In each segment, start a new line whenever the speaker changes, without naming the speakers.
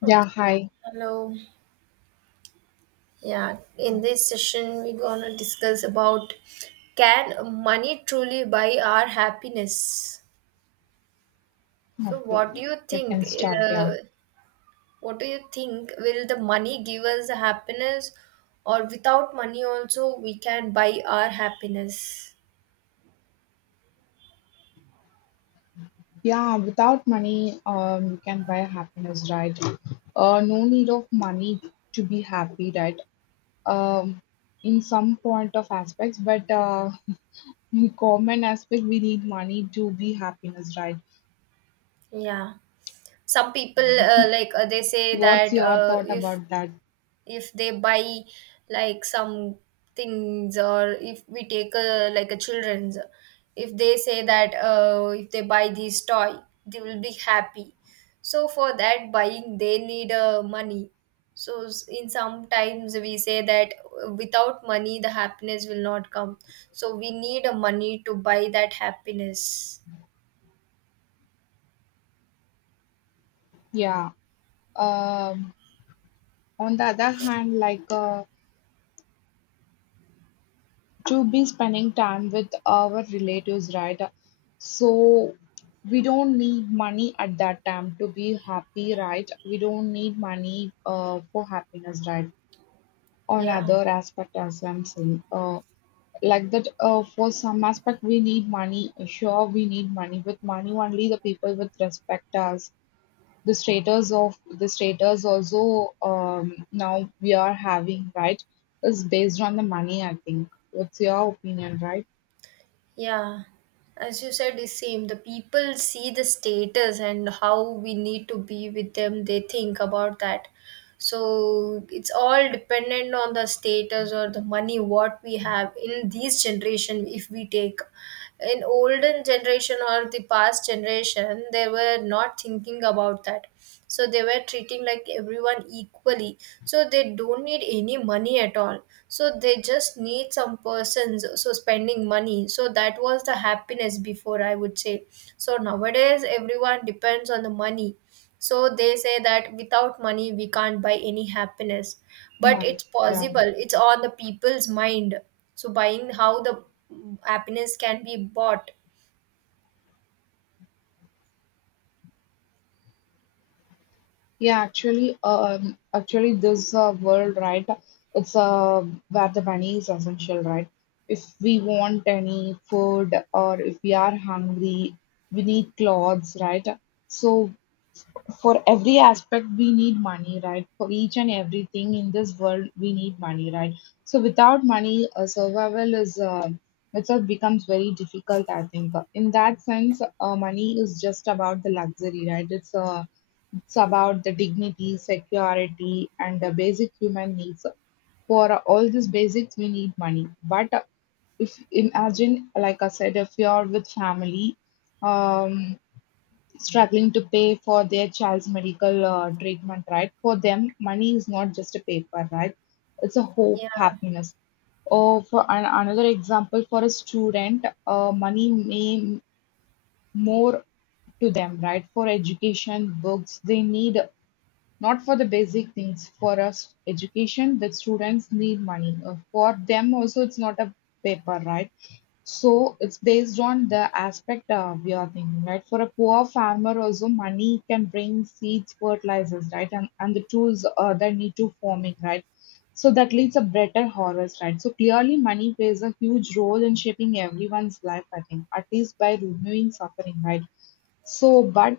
Yeah,
Okay,
hi.
hello. Yeah, in this session, we're gonna discuss about can money truly buy our happiness? So,
Okay,
what do you
you
think?
can start.
Uh,
Yeah,
what do you think? Will the money give us the happiness, or without money also we can buy our happiness?
yeah. Without money, you can buy happiness, right? No need of money to be happy, right? Um, in some point of aspects, but in common aspect, we need money to be happiness, right?
Yeah, some people like they say
What's
that
your thought
if
about that?
if they buy like some things, or if we take a like a children's, if they say that if they buy this toy they will be happy, so for that buying they need money. So in sometimes we say that without money the happiness will not come, so we need a money to buy that happiness,
Yeah. Um, on the other hand, like to be spending time with our relatives, right? So we don't need money at that time to be happy, right? We don't need money for happiness, right? On
yeah.
other aspect as I'm saying, like that. For some aspect, we need money. Sure, we need money. With money only, the people with respect us. The status of the status also now we are having, right? Is based on the money. I think. What's your opinion, right?
Yeah, as you said, the same. The people see the status and how we need to be with them. They think about that, so it's all dependent on the status or the money what we have in these generation. If we take in olden generation or the past generation, they were not thinking about that, so they were treating like everyone equally, so they don't need any money at all. So they just need some persons so spending money, so that was the happiness before, I would say. So nowadays everyone depends on the money, so they say that without money we can't buy any happiness, but
Money,
it's
yeah.
possible. It's on the people's mind. So buying how the happiness can be bought.
Yeah, actually, actually, this world, right? It's where the money is essential, right? If we want any food or if we are hungry, we need clothes, right? So for every aspect, we need money, right? For each and everything in this world, we need money, right? So without money, survival is itself becomes very difficult, I think. In that sense, money is just about the luxury, right? It's it's about the dignity, security, and the basic human needs. For all these basics, we need money. But if imagine, like I said, if you are with family, um, struggling to pay for their child's medical treatment, right? For them, money is not just a paper, right? It's a hope,
Yeah.
happiness. Or for an, another example, for a student, money may more to them, right? For education, books, they need not for the basic needs, for us education that students need money. For them also, it's not a paper, right? So it's based on the aspect we are thinking, right? For a poor farmer also, money can bring seeds, fertilizers, right? And the tools that need to farming, right? So that leads a better harvest, right? So clearly money plays a huge role in shaping everyone's life, I think, at least by removing suffering, right? So, but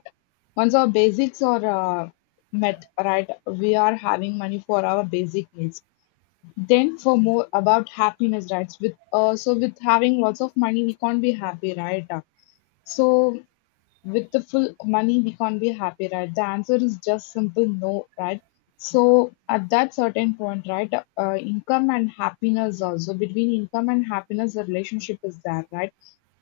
once our basics are met, right, we are having money for our basic needs. Then for more about happiness, right? With so with having lots of money, we can't be happy, right? So with the full money we can't be happy, right? The answer is just simple no, right? So at that certain point, right, income and happiness also, between income and happiness the relationship is there, right?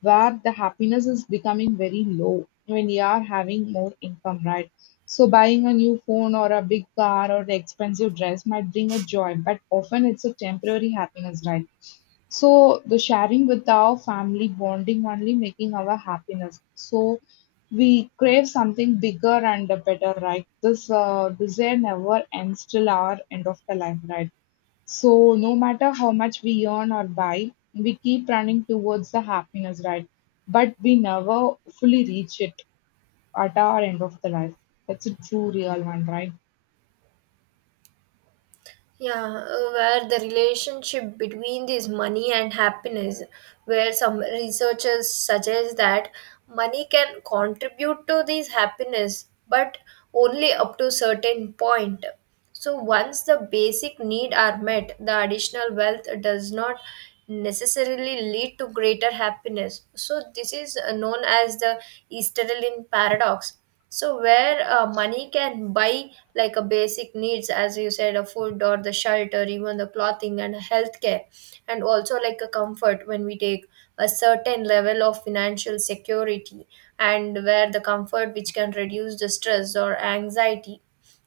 Where the happiness is becoming very low when you are having more income, right? So buying a new phone or a big car or the expensive dress might bring a joy, but often it's a temporary happiness, right? So the sharing with our family, bonding only making our happiness. So we crave something bigger and better, right? This desire never ends till our end of the life, right? So no matter how much we earn or buy, we keep running towards the happiness, right? But we never fully reach it at our end of the life. That's a true real one, right?
Yeah, where the relationship between this money and happiness, where some researchers suggest that money can contribute to this happiness, but only up to certain point. So once the basic need are met, the additional wealth does not necessarily lead to greater happiness. So this is known as the Easterlin paradox, so where money can buy like a basic needs, as you said, a food or the shelter, even the clothing and healthcare, and also like a comfort when we take a certain level of financial security, and where the comfort which can reduce the stress or anxiety.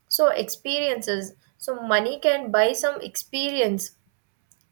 So experiences. So money can buy some experience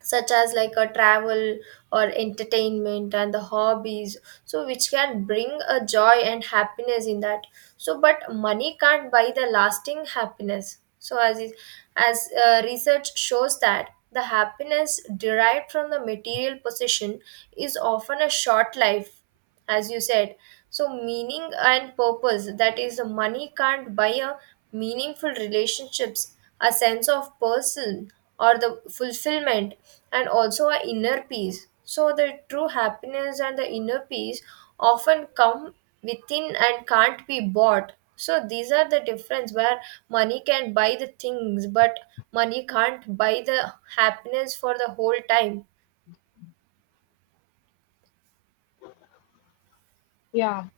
such as like a travel or entertainment and the hobbies, so which can bring a joy and happiness in that. So but money can't buy the lasting happiness, so as research shows that the happiness derived from the material possession is often a short life, as you said. So, meaning and purpose, that is, money can't buy a meaningful relationships, a sense of person, or the fulfillment, and also a inner peace. So, the true happiness and the inner peace often come within and can't be bought. So, these are the difference where money can buy the things, but money can't buy the happiness for the whole time.
Yeah.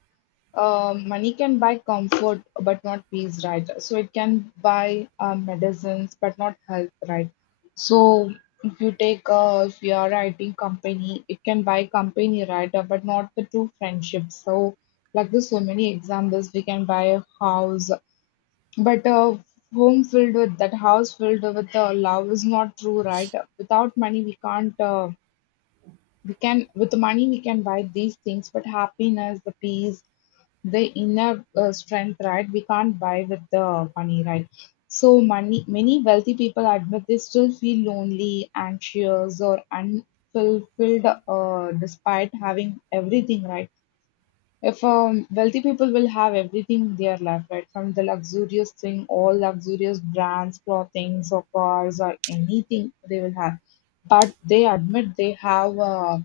Money can buy comfort, but not peace, right? So it can buy medicines, but not health, right? So if you take if you are writing company, it can buy company, right? But not the true friendship. So like this, so many examples, we can buy a house, but a home filled with that house filled with the love is not true, right? Without money, we can't. We can with the money we can buy these things, but happiness, the peace, the inner strength, right, we can't buy with the money, right? So money, many wealthy people admit they still feel lonely, anxious, or unfulfilled despite having everything, right? If wealthy people will have everything in their life, right, from the luxurious thing, all luxurious brands, clothing or cars or anything they will have, but they admit they have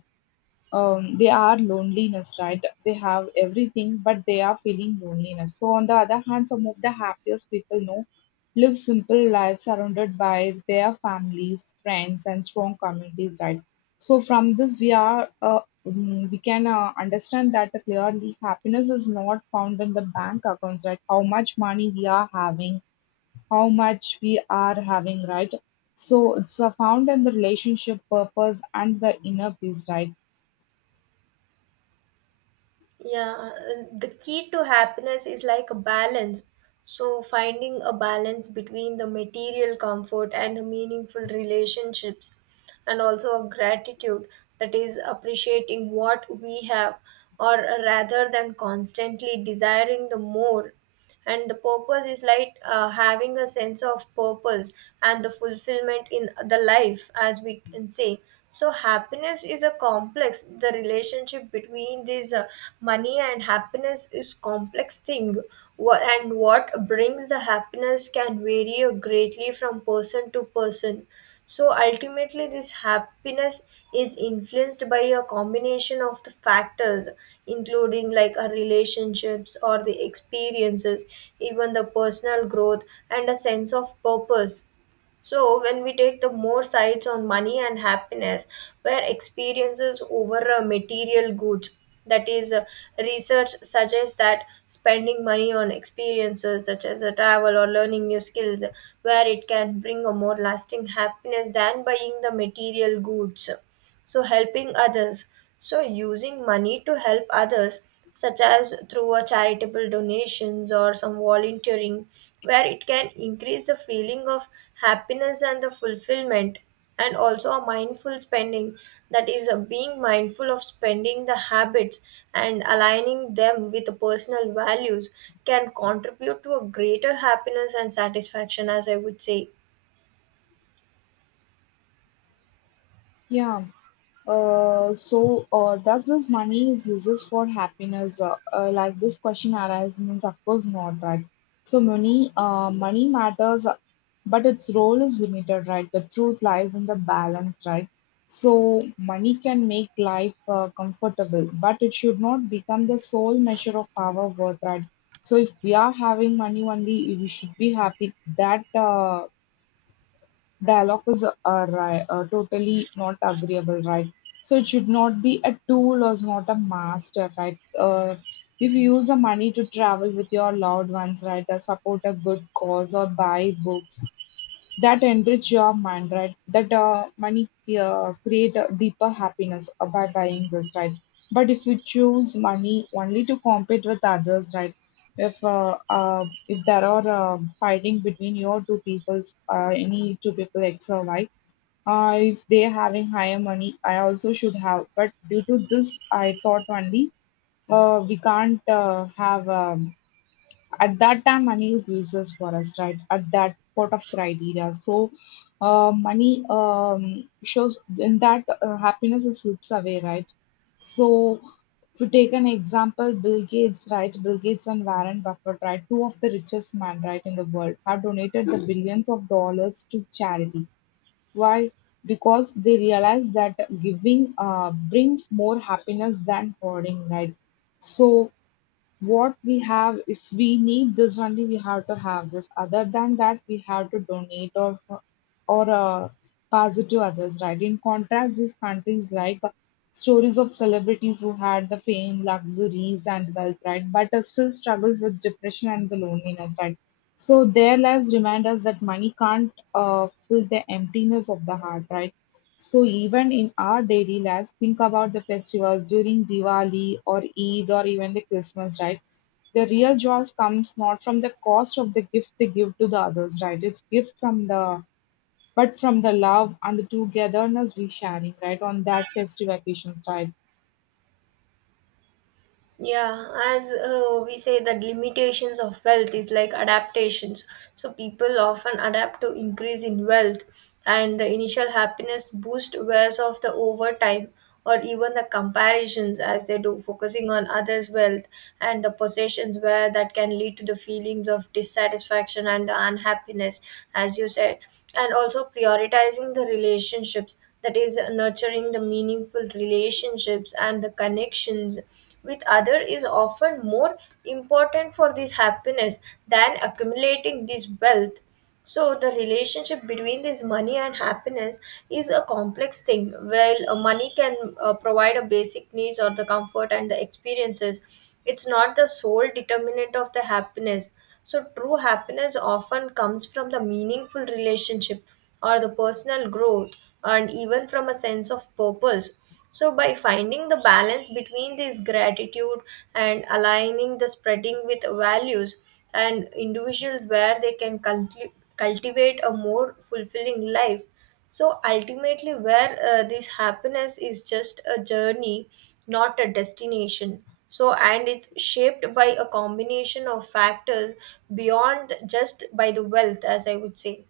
they are loneliness, right? They have everything, but they are feeling loneliness. So, on the other hand, some of the happiest people know live simple lives surrounded by their families, friends, and strong communities, right? So, from this, we are mm, we can understand that clearly happiness is not found in the bank accounts, right? How much money we are having, how much we are having, right? So, it's found in the relationship purpose and the inner peace, right?
Yeah, and the key to happiness is like a balance. So, finding a balance between the material comfort and the meaningful relationships, and also a gratitude, that is appreciating what we have, or rather than constantly desiring the more, and the purpose is like having a sense of purpose and the fulfillment in the life, as we can say. So happiness is a complex, the relationship between this money and happiness is complex thing. And what brings the happiness can vary greatly from person to person, so ultimately, this happiness is influenced by a combination of the factors, including like our relationships or the experiences, even the personal growth and a sense of purpose. So, when we take the more sides on money and happiness, where experiences over material goods, that is, research suggests that spending money on experiences such as travel or learning new skills, where it can bring a more lasting happiness than buying the material goods. So helping others, so using money to help others such as through a charitable donations or some volunteering, where it can increase the feeling of happiness and the fulfillment. And also a mindful spending, that is being mindful of spending the habits and aligning them with the personal values, can contribute to a greater happiness and satisfaction, as I would say.
Yeah. So, does this money is uses for happiness? Like this question arises means, of course not, right? So money, money matters, but its role is limited, right? The truth lies in the balance, right? So money can make life comfortable, but it should not become the sole measure of our worth, right? So if we are having money only, we should be happy. That dialogue is a right, a totally not agreeable, right? So it should not be a tool or is not a master, right? If you use the money to travel with your loved ones, right, or support a good cause or buy books that enrich your mind, right? That money create a deeper happiness by buying this, right? But if you choose money only to compete with others, right? If there are fighting between your two peoples, any two people X or Y, if they having higher money, I also should have. But due to this, I thought only we can't have. At that time money is useless for us, right, at that part of criteria. So money shows in that happiness is slips away, right? So if you take an example, Bill Gates, right, Bill Gates and Warren Buffett, right, two of the richest men, right, in the world, have donated the billions of dollars to charity. Why? Because they realize that giving brings more happiness than hoarding, right? So what we have, if we need this only, we have to have this. Other than that, we have to donate or pass it to others, right? In contrast, these countries like stories of celebrities who had the fame, luxuries, and wealth, right? But still struggles with depression and the loneliness, right? So their lives remind us that money can't fill the emptiness of the heart, right? So even in our daily lives, think about the festivals during Diwali or Eid or even the Christmas, right? The real joy comes not from the cost of the gift they give to the others, right? It's gift from the but from the love and the togetherness we sharing, right, on that festive occasions, right?
Yeah, as we say that limitations of wealth is like adaptations. So people often adapt to increase in wealth, and the initial happiness boost wears off the over time, or even the comparisons as they do focusing on others' wealth and the possessions, where that can lead to the feelings of dissatisfaction and the unhappiness, as you said. And also prioritizing the relationships, that is nurturing the meaningful relationships and the connections with other, is often more important for this happiness than accumulating this wealth. So the relationship between this money and happiness is a complex thing. While money can provide a basic needs or the comfort and the experiences, it's not the sole determinant of the happiness. So true happiness often comes from the meaningful relationship or the personal growth, and even from a sense of purpose. So, by finding the balance between this gratitude and aligning the spreading with values, and individuals where they can cultivate a more fulfilling life. So, ultimately, where this happiness is just a journey, not a destination. So, and it's shaped by a combination of factors beyond just by the wealth, as I would say.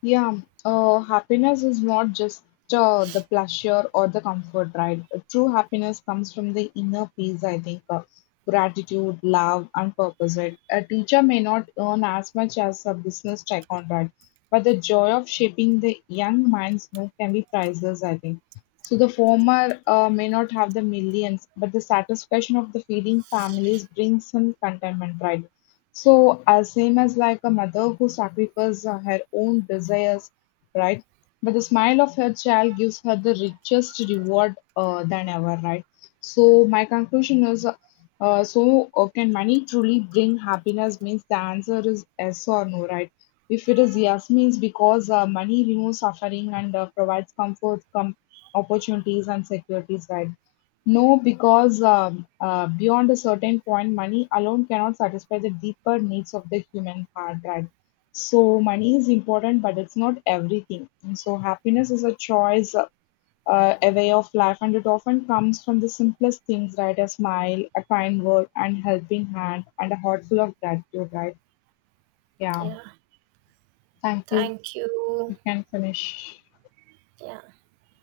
Yeah, happiness is not just the pleasure or the comfort, right? True happiness comes from the inner peace, I think. Gratitude, love, and purpose, right? A teacher may not earn as much as a business tycoon, right? But the joy of shaping the young minds no, can be priceless, I think. So the former may not have the millions, but the satisfaction of the feeding families brings some contentment, right? So, as same as like a mother who sacrifices her own desires, right? But the smile of her child gives her the richest reward than ever, right? So, my conclusion is so can money truly bring happiness? Means the answer is yes or no, right? If it is yes, means because money removes suffering and provides comfort, opportunities, and securities, right? No, because beyond a certain point, money alone cannot satisfy the deeper needs of the human heart, right? So, money is important, but it's not everything. And so, happiness is a choice, a way of life, and it often comes from the simplest things, right? A smile, a kind word, and helping hand, and a heart full of gratitude, right? Yeah.
Yeah,
Thank you.
thank you.
You can finish.
Yeah.